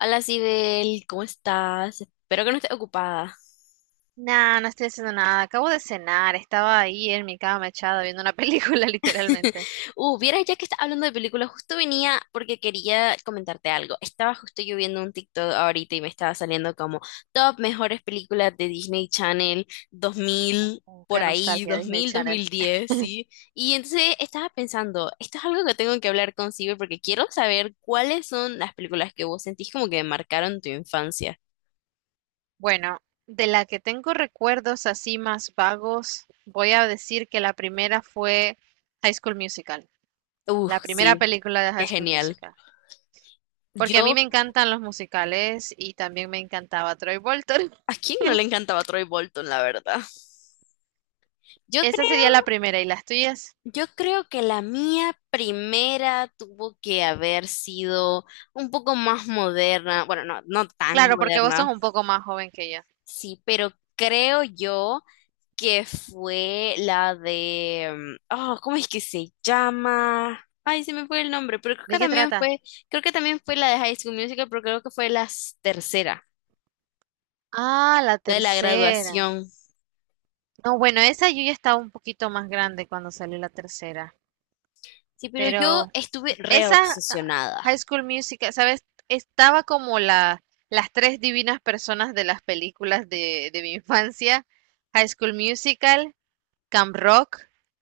Hola, Sibel, ¿cómo estás? Espero que no estés ocupada. Nah, no estoy haciendo nada. Acabo de cenar. Estaba ahí en mi cama echada viendo una película, literalmente. Vieras ya que estás hablando de películas, justo venía porque quería comentarte algo. Estaba justo yo viendo un TikTok ahorita y me estaba saliendo como top mejores películas de Disney Channel 2000 Oh, por qué ahí, nostalgia, dos dos Disney mil dos Channel. mil diez, ¿sí? Y entonces estaba pensando, esto es algo que tengo que hablar con Sibel porque quiero saber cuáles son las películas que vos sentís como que marcaron tu infancia. Bueno, de la que tengo recuerdos así más vagos, voy a decir que la primera fue High School Musical. La primera Sí, película de qué High School genial. Musical. Porque a Yo, mí me encantan los musicales y también me encantaba Troy Bolton. ¿a quién no le encantaba Troy Bolton, la verdad? Yo Esa sería la creo, primera. ¿Y las tuyas? yo creo que la mía primera tuvo que haber sido un poco más moderna, bueno, no, no tan Claro, porque vos sos moderna, un poco más joven que yo. sí, pero creo yo que fue la de, oh, ¿cómo es que se llama? Ay, se me fue el nombre, pero creo que ¿De qué también trata? fue, creo que también fue la de High School Musical, pero creo que fue la tercera, Ah, la la de la tercera. graduación. No, bueno, esa yo ya estaba un poquito más grande cuando salió la tercera, Sí, pero yo pero estuve re esa obsesionada. High School Musical, ¿sabes? Estaba como las tres divinas personas de las películas de mi infancia, High School Musical, Camp Rock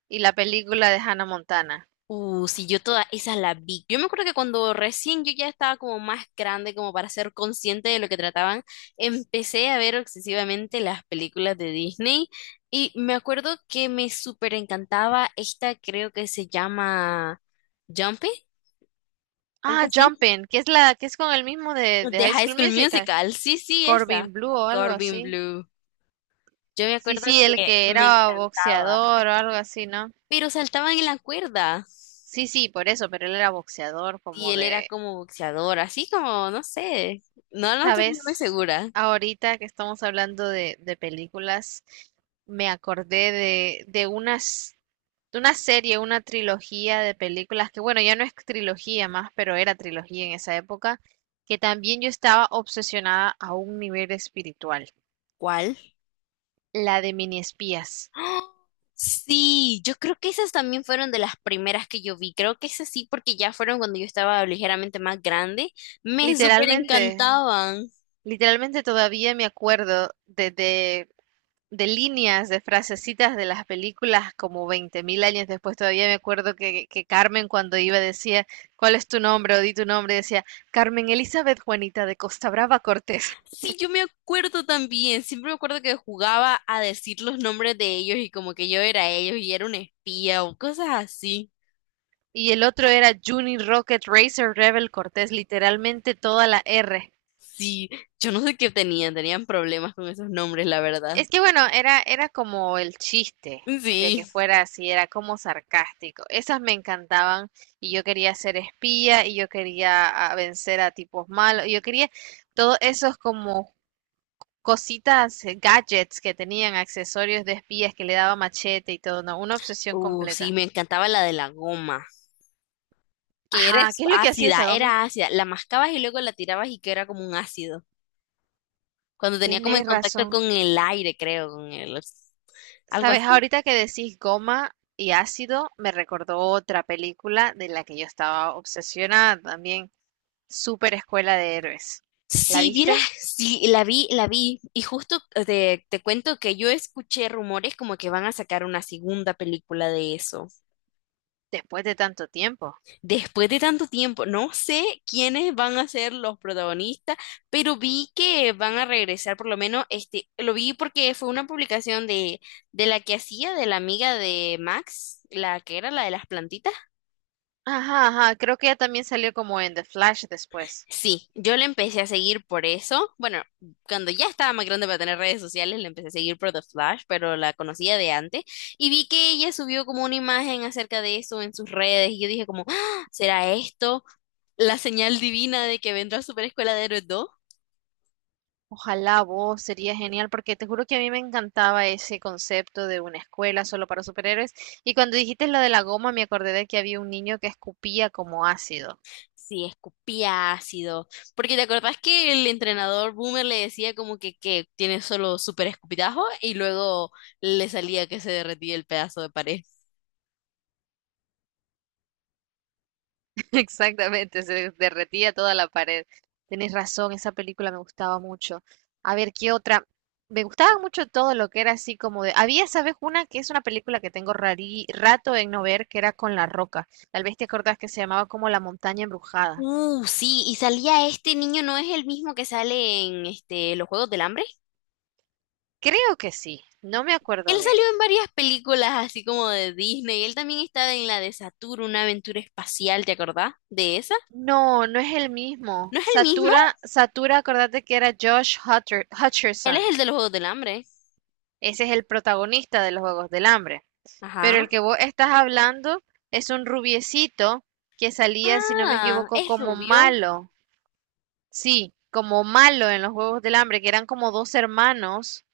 y la película de Hannah Montana. Sí, yo toda esa la vi. Yo me acuerdo que cuando recién yo ya estaba como más grande, como para ser consciente de lo que trataban, empecé a ver obsesivamente las películas de Disney y me acuerdo que me súper encantaba esta, creo que se llama Jumpy, algo Ah, así, Jumpin', que es la que es con el mismo de de High High School School Musical, Musical. Sí, sí, esa. Corbin Blue o algo Corbin así. Blue. Yo me Sí, acuerdo sí, el que que me era encantaba, boxeador o algo así, ¿no? pero saltaban en la cuerda. Sí, sí, por eso, pero él era boxeador Y como él era de. como boxeador, así como, no sé, no, no estoy muy Sabes, segura. ahorita que estamos hablando de películas, me acordé de una serie, una trilogía de películas que, bueno, ya no es trilogía más, pero era trilogía en esa época, que también yo estaba obsesionada a un nivel espiritual, ¿Cuál? la de Mini Espías. ¡Ah! Sí, yo creo que esas también fueron de las primeras que yo vi. Creo que esas sí, porque ya fueron cuando yo estaba ligeramente más grande. Me súper Literalmente, encantaban. literalmente, todavía me acuerdo de líneas, de frasecitas de las películas como 20.000 años después. Todavía me acuerdo que Carmen cuando iba decía, ¿cuál es tu nombre? O di tu nombre, decía, Carmen Elizabeth Juanita de Costa Brava Cortés. Sí, yo me acuerdo también. Siempre me acuerdo que jugaba a decir los nombres de ellos y como que yo era ellos y era un espía o cosas así. Y el otro era Juni Rocket Racer Rebel Cortés, literalmente toda la R. Sí, yo no sé qué tenían, tenían problemas con esos nombres, la verdad. Es que bueno, era como el chiste de que Sí. fuera así, era como sarcástico. Esas me encantaban y yo quería ser espía y yo quería vencer a tipos malos y yo quería todos esos como cositas, gadgets que tenían, accesorios de espías que le daba machete y todo, no, una obsesión Sí, completa. me encantaba la de la goma, que era Ajá, ¿qué es lo que hacía ácida, esa goma? era ácida. La mascabas y luego la tirabas y que era como un ácido. Cuando tenía como en Tienes contacto razón. con el aire, creo, con el, algo Sabes, así. ahorita que decís goma y ácido, me recordó otra película de la que yo estaba obsesionada también, Super Escuela de Héroes. ¿La Sí, vieras, viste? sí, la vi, la vi. Y justo te cuento que yo escuché rumores como que van a sacar una segunda película de eso. Después de tanto tiempo. Después de tanto tiempo, no sé quiénes van a ser los protagonistas, pero vi que van a regresar, por lo menos, este, lo vi porque fue una publicación de la que hacía, de la amiga de Max, la que era la de las plantitas. Ajá, ajá, creo que ella también salió como en The Flash después. Sí, yo le empecé a seguir por eso. Bueno, cuando ya estaba más grande para tener redes sociales, le empecé a seguir por The Flash, pero la conocía de antes, y vi que ella subió como una imagen acerca de eso en sus redes, y yo dije como, "Ah, ¿será esto? La señal divina de que vendrá Super Escuela de Héroes 2". Ojalá vos, sería genial, porque te juro que a mí me encantaba ese concepto de una escuela solo para superhéroes. Y cuando dijiste lo de la goma, me acordé de que había un niño que escupía como ácido. Sí, escupía ácido. Porque te acordás que el entrenador Boomer le decía como que tiene solo super escupitajo y luego le salía que se derretía el pedazo de pared. Exactamente, se derretía toda la pared. Tenés razón, esa película me gustaba mucho. A ver, ¿qué otra? Me gustaba mucho todo lo que era así como de. Había, ¿sabes? Una que es una película que tengo rato en no ver, que era con La Roca. Tal vez te acordás que se llamaba como La Montaña Embrujada. Sí, y salía este niño, ¿no es el mismo que sale en este, los Juegos del Hambre? Creo que sí, no me Él acuerdo bien. salió en varias películas así como de Disney. Él también estaba en la de Saturno, una aventura espacial, ¿te acordás de esa? No, no es el mismo. ¿No es el mismo? Satura, Satura, acordate que era Josh Él es Hutcherson. el de los Juegos del Hambre. Ese es el protagonista de los Juegos del Hambre. Pero Ajá. el que vos estás hablando es un rubiecito que salía, si no me Ah, equivoco, es como rubio. malo. Sí, como malo en los Juegos del Hambre, que eran como dos hermanos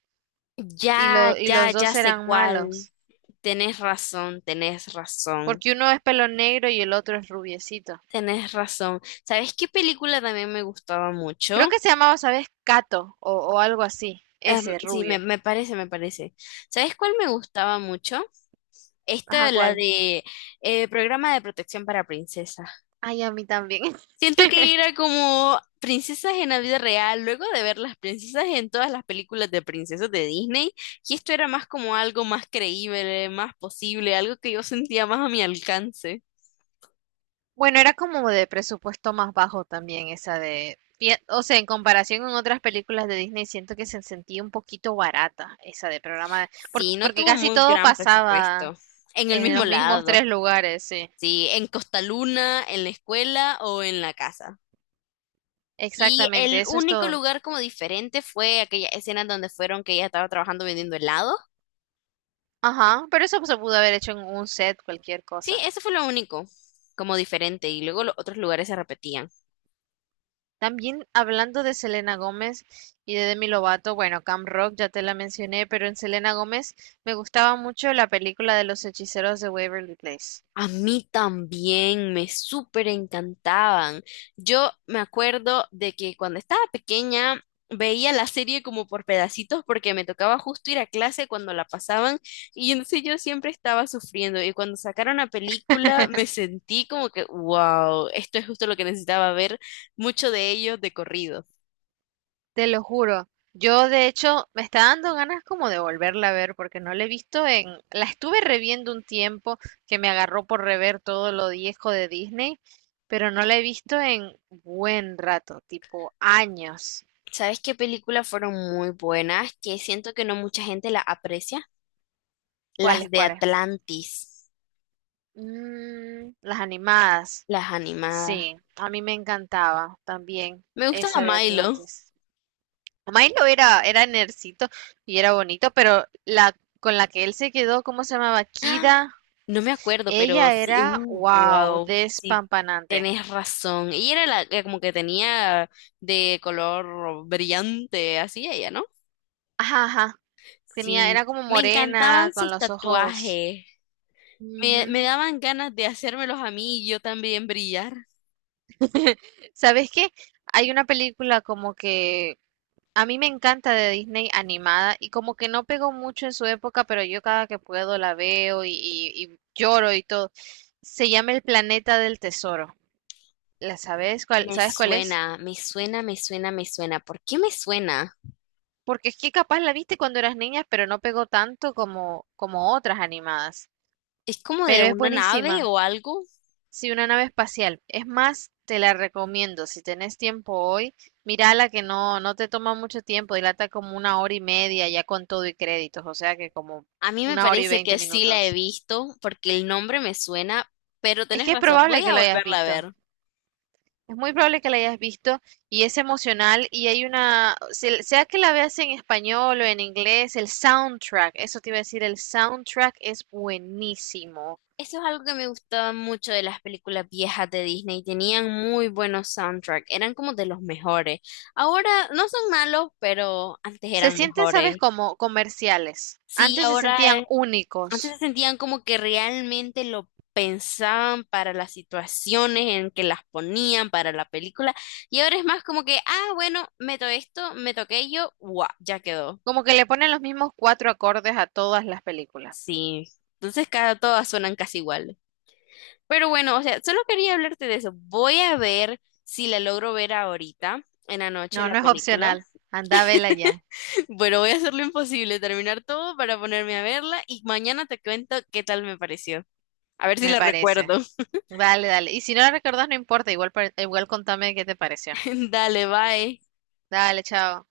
y, Ya, lo, y ya, los ya dos sé eran cuál. malos. Tenés razón, tenés razón, Porque uno es pelo negro y el otro es rubiecito. tenés razón. ¿Sabes qué película también me gustaba Creo mucho? que se llamaba, ¿sabes? Cato o algo así. Em, Ese sí, me, rubio. me parece, me parece. ¿Sabes cuál me gustaba mucho? Ajá, Esta, la ¿cuál? de Programa de Protección para Princesas. Ay, a mí también. Siento que era como princesas en la vida real, luego de ver las princesas en todas las películas de princesas de Disney, y esto era más como algo más creíble, más posible, algo que yo sentía más a mi alcance. Bueno, era como de presupuesto más bajo también esa o sea, en comparación con otras películas de Disney, siento que se sentía un poquito barata esa de programa, Sí, no porque tuvo casi muy todo gran pasaba presupuesto. En el en mismo los mismos tres lado, lugares, sí. sí, en Costa Luna, en la escuela o en la casa. Y Exactamente, el eso es único todo. lugar como diferente fue aquella escena donde fueron que ella estaba trabajando vendiendo helado. Ajá, pero eso se pudo haber hecho en un set, cualquier Sí, cosa. eso fue lo único como diferente y luego los otros lugares se repetían. También hablando de Selena Gómez y de Demi Lovato, bueno, Camp Rock ya te la mencioné, pero en Selena Gómez me gustaba mucho la película de los hechiceros de Waverly Place. A mí también me súper encantaban. Yo me acuerdo de que cuando estaba pequeña veía la serie como por pedacitos porque me tocaba justo ir a clase cuando la pasaban y entonces yo siempre estaba sufriendo y cuando sacaron la película me sentí como que, wow, esto es justo lo que necesitaba ver, mucho de ello de corrido. Te lo juro. Yo, de hecho, me está dando ganas como de volverla a ver porque no la he visto en. La estuve reviendo un tiempo que me agarró por rever todo lo viejo de Disney, pero no la he visto en buen rato, tipo años. ¿Sabes qué películas fueron muy buenas que siento que no mucha gente la aprecia? ¿Cuáles, Las de cuáles? Atlantis, Mm, las animadas. las animadas. Sí, a mí me encantaba también Me gustaba esa de Milo. Atlantis. Milo era nercito y era bonito, pero la con la que él se quedó, ¿cómo se llamaba? ¡Ah! Kida. No me acuerdo, pero Ella sí, era, wow, wow, sí, despampanante. tenés razón. Y era la que como que tenía de color brillante, así ella, ¿no? Ajá, ajá. Tenía, era Sí, como me morena, encantaban con sus los ojos. tatuajes. Me Ujú. daban ganas de hacérmelos a mí y yo también brillar. ¿Sabes qué? Hay una película como que a mí me encanta de Disney animada y como que no pegó mucho en su época, pero yo cada que puedo la veo y lloro y todo. Se llama El Planeta del Tesoro. ¿ Me Sabes cuál es? suena, me suena, me suena, me suena. ¿Por qué me suena? Porque es que capaz la viste cuando eras niña, pero no pegó tanto como otras animadas. ¿Es como de Pero es una nave buenísima. o algo? Sí, una nave espacial. Es más, te la recomiendo. Si tenés tiempo hoy, mírala que no te toma mucho tiempo. Dilata como una hora y media ya con todo y créditos. O sea que como A mí me una hora y parece veinte que sí la he minutos. visto porque el nombre me suena, pero Es tenés que es razón, probable voy que a lo hayas volverla a visto. ver. Es muy probable que la hayas visto y es emocional y hay una, sea que la veas en español o en inglés, el soundtrack, eso te iba a decir, el soundtrack es buenísimo. Eso es algo que me gustaba mucho de las películas viejas de Disney. Tenían muy buenos soundtracks, eran como de los mejores. Ahora no son malos, pero antes Se eran sienten, ¿sabes? mejores. Como comerciales. Sí, Antes se ahora sentían antes se únicos. sentían como que realmente lo pensaban para las situaciones en que las ponían para la película. Y ahora es más como que, ah, bueno, meto esto, meto aquello, guau, ya quedó. Como que le ponen los mismos cuatro acordes a todas las películas. Sí, entonces cada todas suenan casi iguales. Pero bueno, o sea, solo quería hablarte de eso. Voy a ver si la logro ver ahorita, en la noche, No, la no es película. opcional. Anda, vela ya, Bueno, voy a hacer lo imposible, terminar todo para ponerme a verla y mañana te cuento qué tal me pareció. A ver si me la parece. recuerdo. Dale, dale. Y si no la recordás, no importa. Igual, igual contame qué te pareció. Dale, bye. Dale, chao.